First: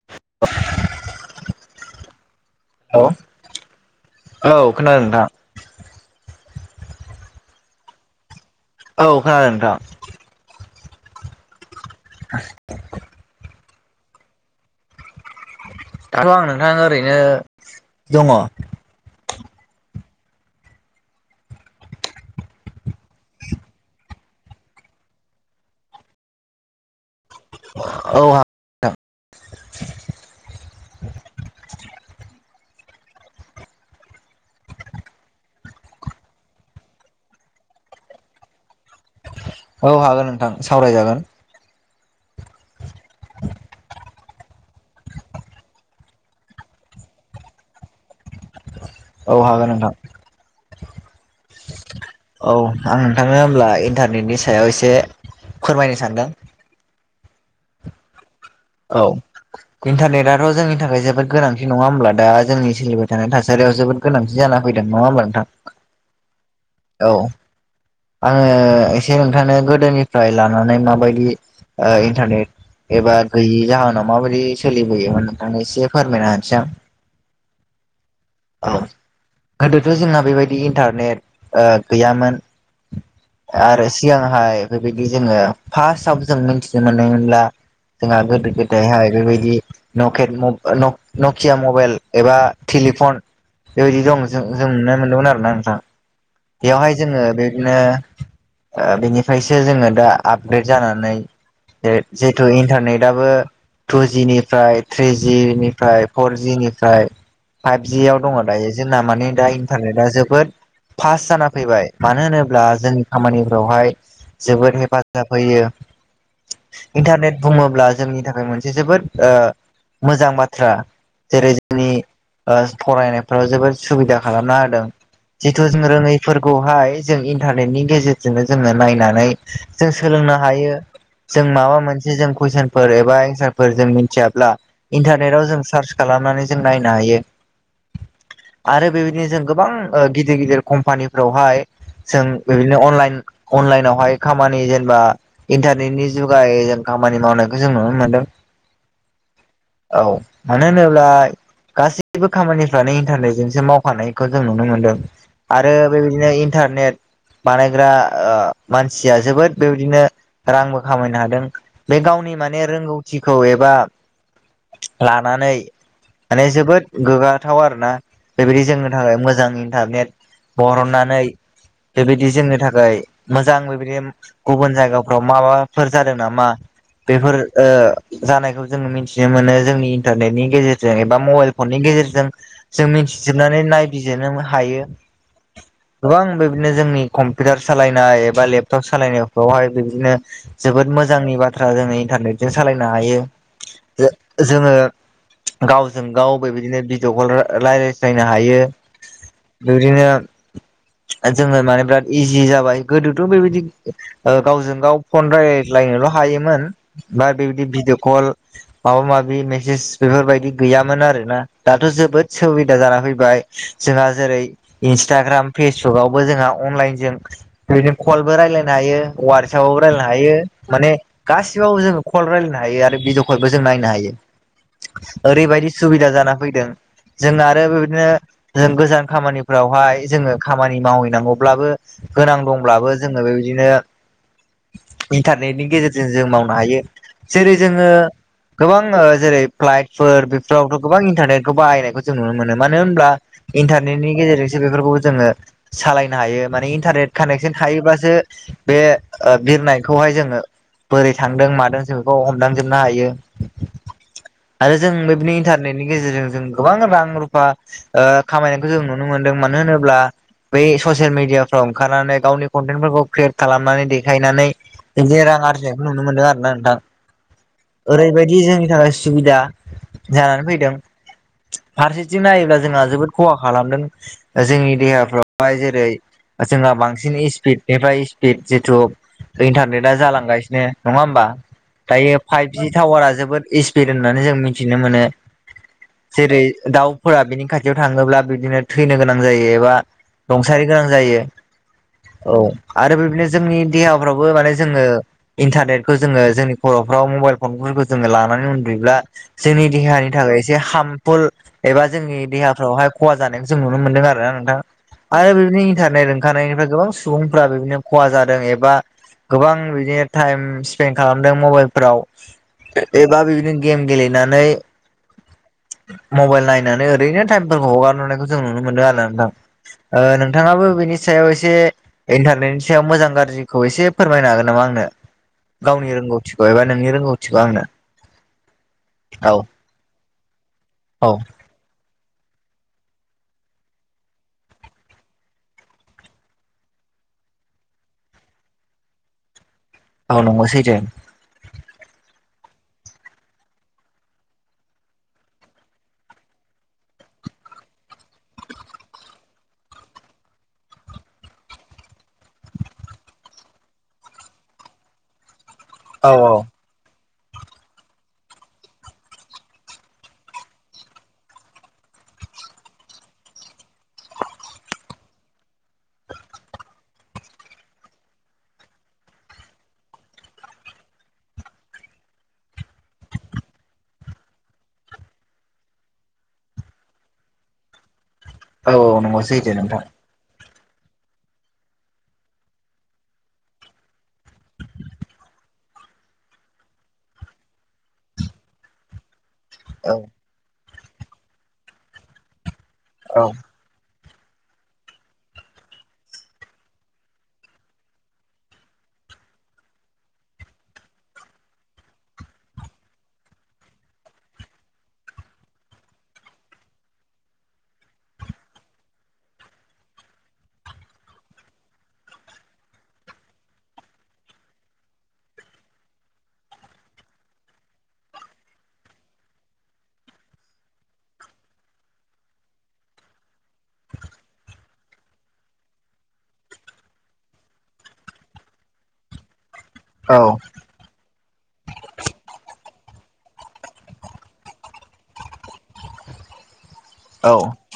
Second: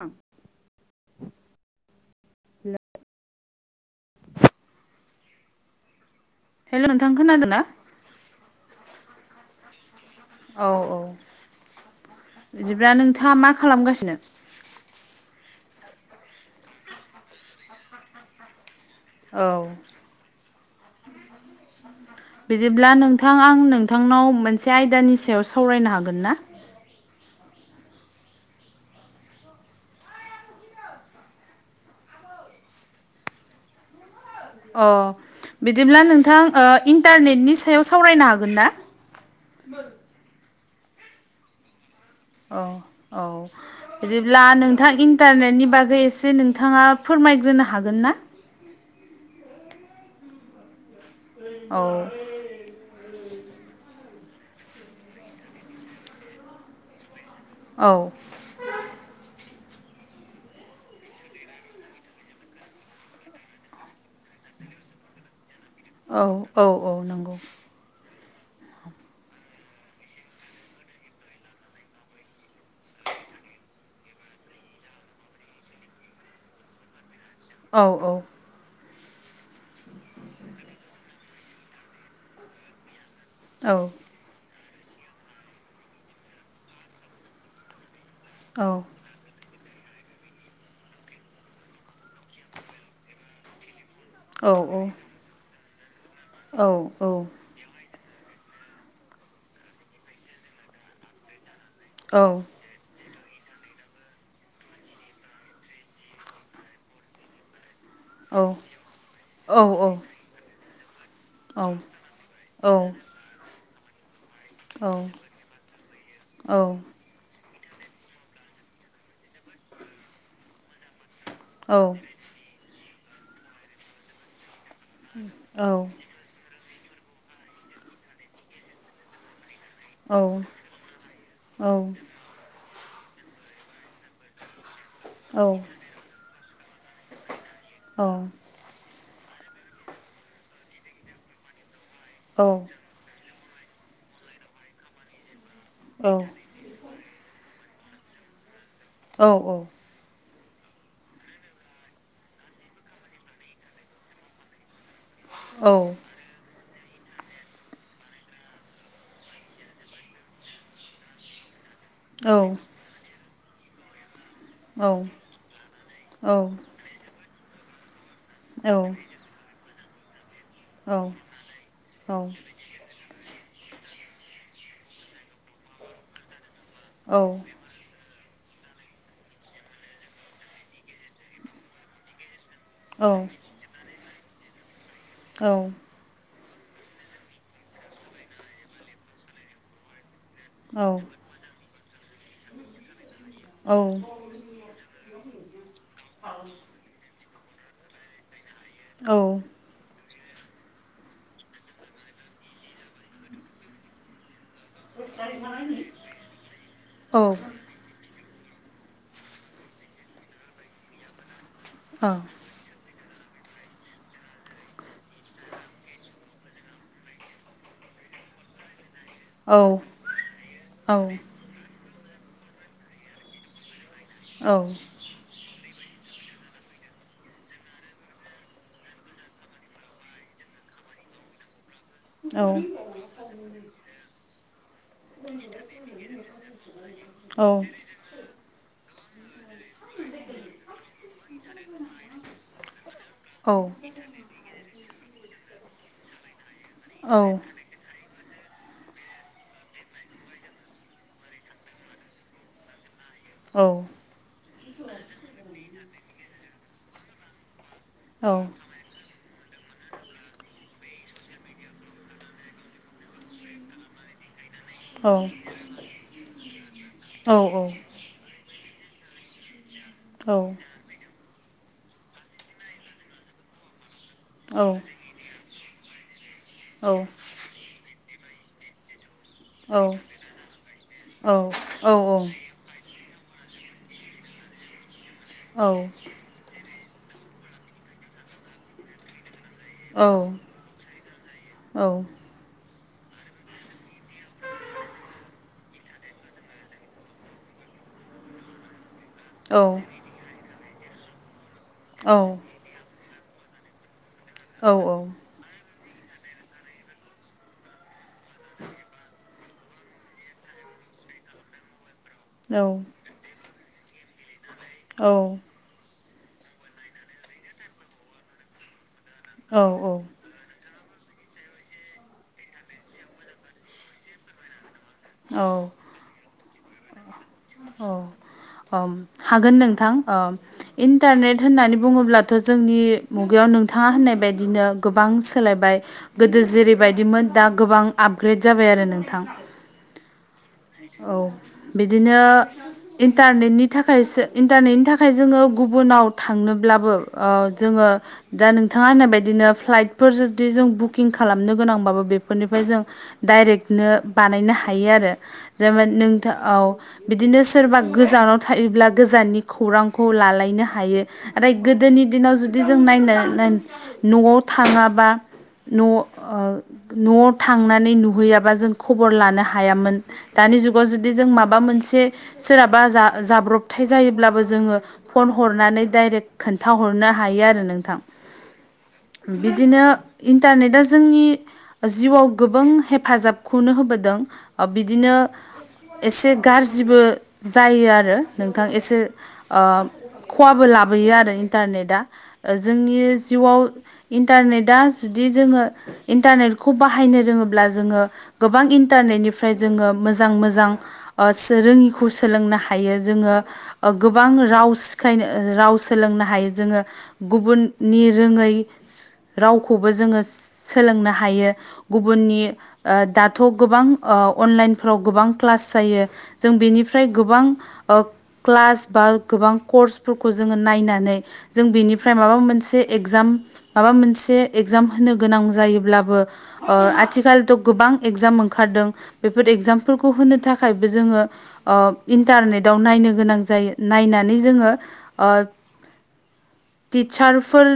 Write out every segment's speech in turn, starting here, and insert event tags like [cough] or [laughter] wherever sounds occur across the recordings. औ औ औ खोनादों नोंथां हेल' नोंथां खोनादों ना औ खोनादों नोंथां औ औ बिदिब्ला नोंथाङा मा खालामगासिनो दाथ' आं नोंथां आं ओरैनो दङ औ बिदिब्ला नोंथां आं नोंथांनाव मोनसे आयदानि सायाव सावरायनो हागोन ना औ हा अ बिदिब्ला नोंथां इन्टारनेटनि सायाव सावरायनो हागोन ना औ हागोन नोंथां सावरायजागोन औ औ बिदिब्ला नोंथां इन्टारनेटनि बागै एसे नोंथाङा फोरमायग्रोनो हागोन ना औ हागोन नोंथां औ औ आं नोंथांनो होमब्ला इन्टारनेटनि सायाव एसे फोरमायनो सानदों औ औ इन्टारनेटआथ' जोंनि थाखाय जोबोद गोनांथि नङा होमब्ला दा जोंनि सोलिबाय थानाय थासारियाव जोबोद गोनांथि जाना फैदों नङा होमब्ला नोंथां औ औ औ नंगौ आङो एसे नोंथांनो गोदोनिफ्राय लानानै माबायदि इन्टारनेट एबा गैयै जाहोनाव माबायदि सोलिबोयोमोन नोंथांनो एसे फोरमायना होनोसै आं औ औ औ गोदोथ' जोंना बेबायदि इन्टारनेट गैयामोन औ आरो सिगांहाय बेबायदि जोङो फार्स्टआव जों मिथिनो मोननायमोनब्ला जोंहा गोदो औ गोदायहाय बेबायदि नकेट नकिया मबाइल एबा टेलिफन बेबायदि दं जों औ जों नुनो मोनदोंमोन आरोना नोंथां औ बेयावहाय जोङो बेदिनो बेनिफ्रायसो जोङो दा आपग्रेड जानानै जे जेथु इन्टारनेटाबो टु जिनिफ्राय थ्रिजिनिफ्राय फर जिनिफ्राय फाइभ जियाव दङ दायो जोंना माने दा औ इन्टारनेटा जोबोद पास जाना औ औ फैबाय मानो औ होनोब्ला जोंनि खामानिफ्रावहाय जोबोद हेफाजाब होयो औ इन्टारनेट बुङोब्ला जोंनि थाखाय मोनसे जोबोद मोजां बाथ्रा जेरै जोंनि फरायनायफ्राव जोबोद सुबिदा खालामना होदों [inaudible] थ जों रोङैफोरखौहाय जों इन्टारनेटनि गेजेरजोंनो जोङो नायनानै जों सोलोंनो हायो जों माबा मोनसे जों कुइसन बोरैबा एनसारफोर जों मिथियाब्ला इन्टारनेटाव औ जों सार्च खालामनानै जों नायनो हायो औ आरो बेबायदिनो जों गोबां गिदिर गिदिर कम्पानिफ्रावहाय जों बिदिनो अनलाइन अनलाइनावहाय खामानि जेनेबा इन्टारनेटनि जुगायै जों खामानि मावनायखौ जों नुनो मोनदों औ औ औ मानो होनोब्ला गासैबो खामानिफ्रानो इन्टारनेटजोंसो मावखानायखौ जों नुनो मोन्दों आरो बेबायदिनो इन्टारनेट बानायग्रा मानसिया जोबोद बेबायदिनो रांबो खामायनो हादों बे गावनि माने रोंगौथिखौ एबा लानानै माने जोबोद गोग्गाथाव आरोना बेबायदि जोंनो थाखाय मोजां इन्टारनेट बरननानै बेबायदि जोंनो था खाय मोजां बेबायदि गुबुन जायगाफ्राव माबाफोर जादों नामा बेफोर ओ जानायखौ जोंङो मिथिनो मोनो जोंनि इन्टारनेटनि गेजेरजों एबा मबाइल फननि गेजेरजों जों मिथिजोबनानै नायबिजिरनो हायो औ गोबां बिदिनो जोंनि कम्पिउटार सालायनाय एबा लेपटप सालायनायफ्रावहाय बिदिनो जोबोद मोजांनि बाथ्रा जोङो इन्टारनेटजों सालायनो हायो जोङो गावजों गाव बेबायदिनो भिड कल रा रायलायज्लायनो हायो औ बिबदिनो जोङो माने बिराद इजि जाबाय गोदोथ' बेबायदि गावजों गाव फन रायजलायनोल' हायोमोन बा बेबायदि भिडिअ' कल माबा माबि मेसेज बेफोरबायदि गैयामोन आरो ना दाथ' जोबोद सुबिदा जाना फैबाय जोंहा जेरै इन्सटाग्राम फेसबुकवबो जोंहा अनलाइनजों बिदिनो कलबो रायलायनो हायो वार्सापवबो राय‌ लायनो हायो माने गासिबावबो जो कल रायलायनो हायो आरो भिडिअ खलबो जों नायनो हायो औ ओरैबायदि सुबिदा जाना फैदों जों आरो बेबायदिनो जों गोजान खामानि फोरावहाय जोङो मावहैनांगौब्लाबो गोनां दंब्लाबो जोङो बेबायदिनो इन्टारनेटनि गेजेरजों जों मावनो हायो जेरै जोङो गोबां जेरै फ्लाइटफोर बेफोरावथ' गोबां इन्टारनेटखौ बाहायनायखौ जों नुनो मोनो मानो होनब्ला इन्टारनेटनि गेजेरजों बेफोरखौबो जोङो सालायनो हायो माने इन्टरनेट कानेक्सन थायोबासो बे बिरनायखौहाय जोङो बोरै थांदों मादों जों बेखौ हमदांजोबनो हायो औ आरो जों बेबायदि इन्टारनेटनि गेजेरजों जों गोबां रां रुफा खामायनायखौ जों नु नो मोनदों मानो होनोब्ला बै ससियेल मिडियाफ्राव ओंखारनानै गावनि कन्टेन्टफोरखौ क्रियेट खालामनानै देखायनानै बिदि रां आरजिनायखौ नुनो मोनदों आरो ना नोंथां ओरैबायदि जोंनि थाखाय सुबिदा जानानै फैदों फारसेथिं नायोब्ला जोंहा जोबोद खहा खालामदों जोंनि देहाफ्रावहाय जेरै जोंहा बांसिन स्पिड बेनिफ्राय स्पिड जिथु इन्टारनेटआ जालांगासिनो नङा होमबा दायो फाइभ बि टावारा जोबोद इ्सपिड होननानै जों मिथिनो मोनो औ जेरै दाउफोरा बिनि खाथियाव थाङोब्ला बिदिनो थैनो गोनां जायो एबा औ औ रंसारि गोनां जायो औ आरो बेबायदिनो जोंनि देहाफ्रावबो माने जोङो इन्टारनेटखौ जोङो जोंनि खर'फ्राव मबाइल फनफोरखौ जोङो लानानै उन्दुयोब्ला जोंनि देहानि थाखाय एसे हार्मफुल एबा जोंनि देहाफ्रावहाय खहा जानाय जों नुनो मोन्दों आरोना नोंथां आरो बिनि इन्टारनेट ओंखानायनिफ्राय गोबां सुबुंफ्रा बेदिनो खहा जादों एबा गोबां बिदिनो टाइम स्पेन्ड खालामदों मबाइलफोराव औ बा बिदिनो गेम गेलेनानै औ मबाइल नायनानै ओरैनो टाइमफोरखौ हगारहरनायखौ जों नुनो मोनो आरोना नोंथां औ ओ नोंथाङाबो बिनि सायाव एसे इन्टारनेटनि सायाव मोजां गाज्रिखौ एसे फोरमायनो हागोन नामा आंनो औ गावनि रोंगौथिखौ एबा नोंनि रोंगौथिखौ आंनो उम औ हागोन नोंथां औ इन्टारनेट होननानै बुङोब्लाथ' जोंनि मुगायाव नोंथाङा होननाय बादिनो गोबां सोलायबाय गोदो जेरैबायदिमोन दा गोबां आपग्रेड जाबाय आरो नोंथां औ नंगौ सै औ बिदिनो इन्टारनेटनि थाखायसो इन्टारनेटनि थाखाय जोङो गुबुनाव थांनोब्लाबो जोङो दा नोंथाङा होननाय बायदिनो फ्लाइटफोर जुदि जों बुकिं खालामनो गोनांबाबो बेफोरनिफ्राय जों डाइरेक्टनो बानायनो हायो आरो जेनबा नोंथा औ बिदिनो सोरबा गोजानाव थायोब्ला गोजाननि खौरांखौ लालायनो हायो आरो गोदोनि दिनाव जुदि जों नायनो न'आव थाङाबा न' ओ न'आव थांनानै नुहैयाबा जों खबर लानो हायामोन दानि जुगाव जुदि जों माबा मोनसे सोरहाबा जा जाब्रबथाय जायोब्लाबो जोङो फन हरनानै डाइरेक्ट खोन्थाहरनो हायो आरो नोंथां औ नंगौ सैथो नोंथां बिदिनो इन्टारनेटा जोंनि जिउआव गोबां हेफाजाबखौनो होबोदों बिदिनो एसे गारजिबो जायो आरो नोंथां एसे ओ औ खहाबो लाबोयो आरो इन्टारनेटा जोंनि औ जिउआव इन्टारनेटा जुदि जोङो इन्टारनेटखौ बाहायनो रोङोब्ला जोङो गोबां इन्टारनेटनिफ्राय जोङो मोजां मोजां ओ रोङिखौ सोलोंनो हायो जोङो गोबां राव सिखायनो राव सोलोंनो हायो जोङो गुबुननि रोङै रावखौबो जोङो सोलोंनो हायो गुबुननि दाथ' गोबां ओ अनलाइन फ्राव गोबां क्लास जायो जों बेनिफ्राय गोबां क्लास बा गोबां कर्सफोरखौ जोङो नायनानै जों बेनिफ्राय माबा मोनसे एगजाम माबा मोनसे एगजाम होनो गोनां जायोब्लाबो ओ आथिखालथ' गोबां एगजाम ओंखारदों बेफोर एगजामफोरखौ होनो थाखाय बो जोङो इन्टारनेटाव नायनो गोनां जायो नायनानै जोङो ओ औ टिचारफोर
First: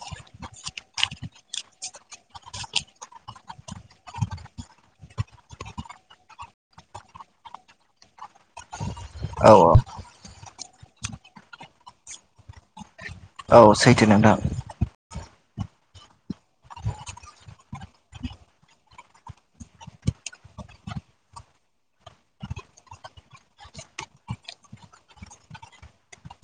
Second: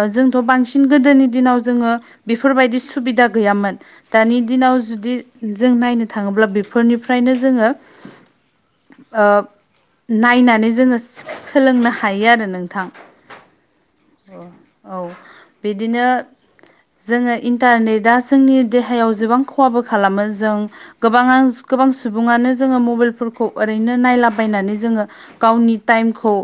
ओ जोंथ' बांसिन गोदोनि दिनाव जोङो बेफोरबायदि सुबिदा गैयामोन दानि दिनाव जुदि जों नायनो थाङोब्ला बेफोरनिफ्रायनो जोङो ओ औ नायनानै जोङो सोलोंनो हायो आरो नोंथां औ सैथो नोंथां औ बिदिनो जोङो इन्टारनेटआ जोंनि देहायाव जेबां खहाबो खालामो जों गोबाङा सु गोबां सुबुङानो जोङो मबाइलफोरखौ ओरैनो नायलाबायनानै जोङो गावनि टाइमखौ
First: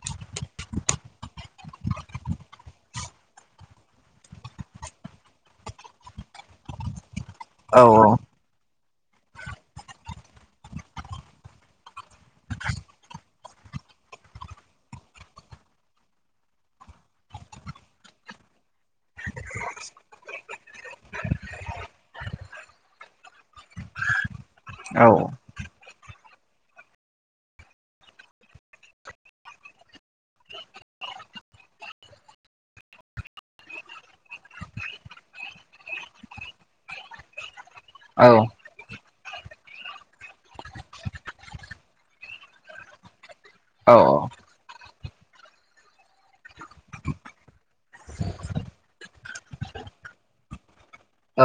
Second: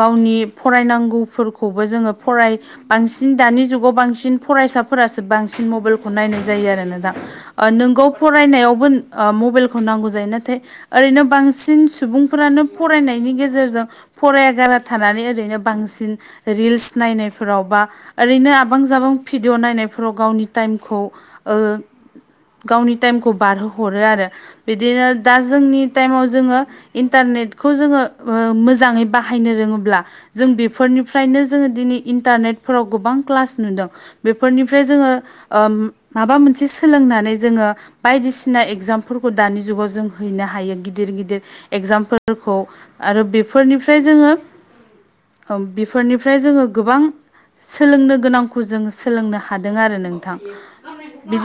गावनि फरायनांगौफोरखौबो जोङो फराय बांसिन दानि जुगाव बांसिन फरायसाफोरासो बांसिन मबाइलखौ नायनाय जायो आरो नोंथा ओ औ नोंगौ फरायनायावबो ओ मबाइलखौ नांगौ जायो नाथाय ओरैनो बांसिन सुबुंफोरानो फरायनायनि गेजेरजों फराया गारा थानानै ओरैनो बांसिन रिल्स नायनायफोराव बा ओरैनो आबां जाबां भिडिअ' नायनायफोराव गावनि टाइमखौ ओ गावनि टाइमखौ बारहोहरो आरो औ बिदिनो दा जोंनि टाइमाव जोङो इन्टारनेटखौ जोङो ओ मोजाङै बाहायनो रोङोब्ला जों बेफोरनिफ्रायनो जोङो दिनै इन्टारनेटफोराव गोबां क्लास नुदों बेफोरनिफ्राय जोङो ओ माबा मोनसे सोलोंनानै जोङो औ बायदिसिना एगजामफोरखौ दानि जुगाव जों हैनो हायो गिदिर गिदिर एगजामफोरखौ आरो बेफोरनिफ्राय औ जोङो ओ बेफोरनिफ्राय जोङो गोबां सोलोंनो गोनांखौ जों सोलोंनो हादों आरो नोंथां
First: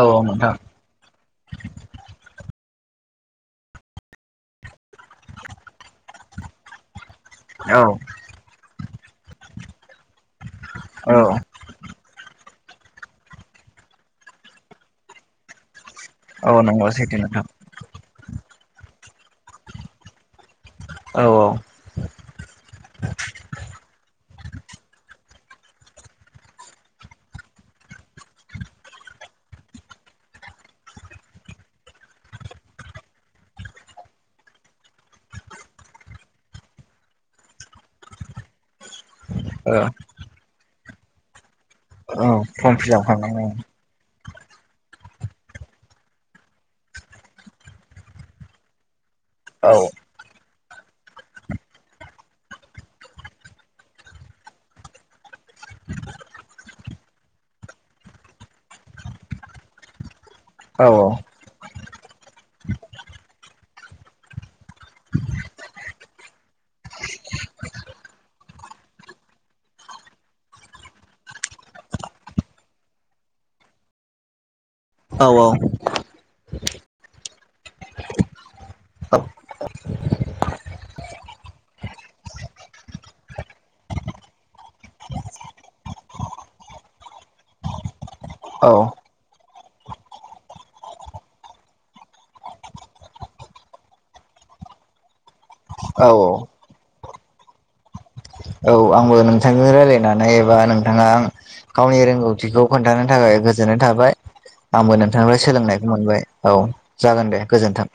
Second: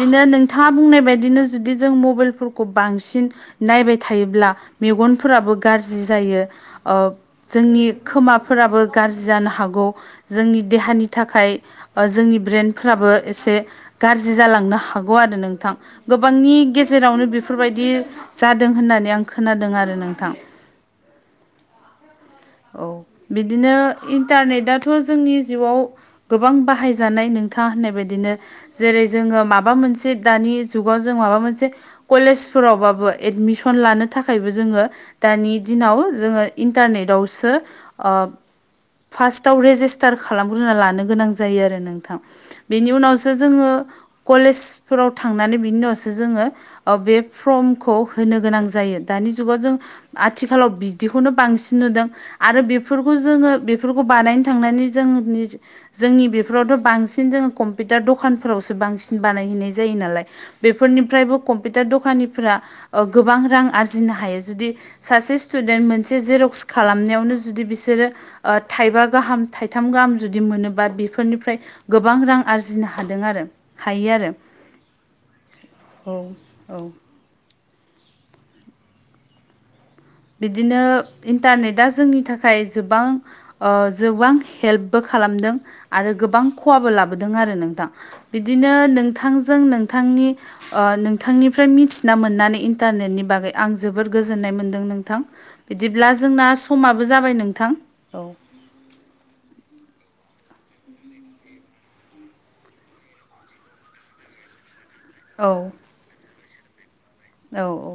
औ नोंथां नोंथाङा बुंनाय बायदिनो जुदि जों मब मबाइलफोरखौ बांसिन नायबाय थायोब्ला मेगनफोराबो गारजि जायो ओ औ जोंनि खोमाफोराबो गारजि जानो हागौ जोंनि देहानि औ थाखाय ओ जोंनि ब्रेनफ्राबो एसे गारजि जालांनो हागौ आरो नोंथां गोबांनि औ नंगौ सैथो गेजेरावनो नोंथां बेफोर बायदि जादों होननानै आं खोनादों आरो नोंथां औ औ औ बिदिनो इन्टारनेटथ' जोंनि जिउआव गोबां बाहायजानाय नोंथाङा होननाय बायदिनो जेरै जोङो माबा मोनसे दानि जुगाव जों माबा मोनसे कलेजफोरावबाबो एडमिसन लानो थाखायबो जोङो दानि दिनाव जोङो इन्टारनेटआवसो ओ फार्स्टआव औ रेजिस्टार खालामग्रोना लानो गोनां जायो आरो नोंथां औ फर्म बेनि फिलाप उनावसो खालामनांगौ जोङो कलेजफोराव थांनानै बिनि उनावसो जोङो ओ बे फर्मखौ होनो गोनां जायो दानि जुगाव जों औ आथिखालाव बिदिखौनो बांसिन नुदों आरो बेफोरखौ जोङो बेफोरखौ बानायनो थांनानै जोंनि जोंनि बेफोरावथ' बांसिन जोङो कम्पिउटार दखानफोरावसो बांसिन बानायहैनाय जायो नालाय औ बेफोरनिफ्रायबो कम्पिउटार दखानिफ्रा ओ गोबां रां आरजिनो हायो जुदि सासे स्टुडेन्ट मोनसे जेर'क्स खालामनायावनो जुदि बिसोरो ओ थाइबा गाहाम थाइथाम गाहाम जुदि मोनोबा बेफोरनिफ्राय गोबां रां आरजिनो हादों आरो हायो आरो औ औ औ औ बिदिनो इन्टारनेटआ जोंनि थाखाय जोबां ओ जोबां हेल्पबो खालामदों आरो गोबां खहाबो लाबोदों आरो नोंथां औ बिदिनो नोंथांजों नोंथांनि ओ नोंथांनिफ्राय मिथिना मोननानै इन्टारनेटनि बागै आं जोबोद गोजोननाय मोनदों नों थां औ बिदिब्ला जोंना समाबो जाबाय नोंथां औ बो नोंथांजों रायलायनानै एबा नोंथाङा गावनि रोंगौथिखौ खोन्थानो थाखाय गोजोननाय थाबाय आंबो नों थांफ्राय औ सोलोंनायखौ मोनबाय औ जागोन दे औ औ गोजोन्थों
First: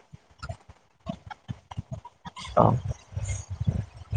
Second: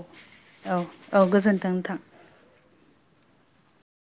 औ औ गोजोन्थों नोंथां औ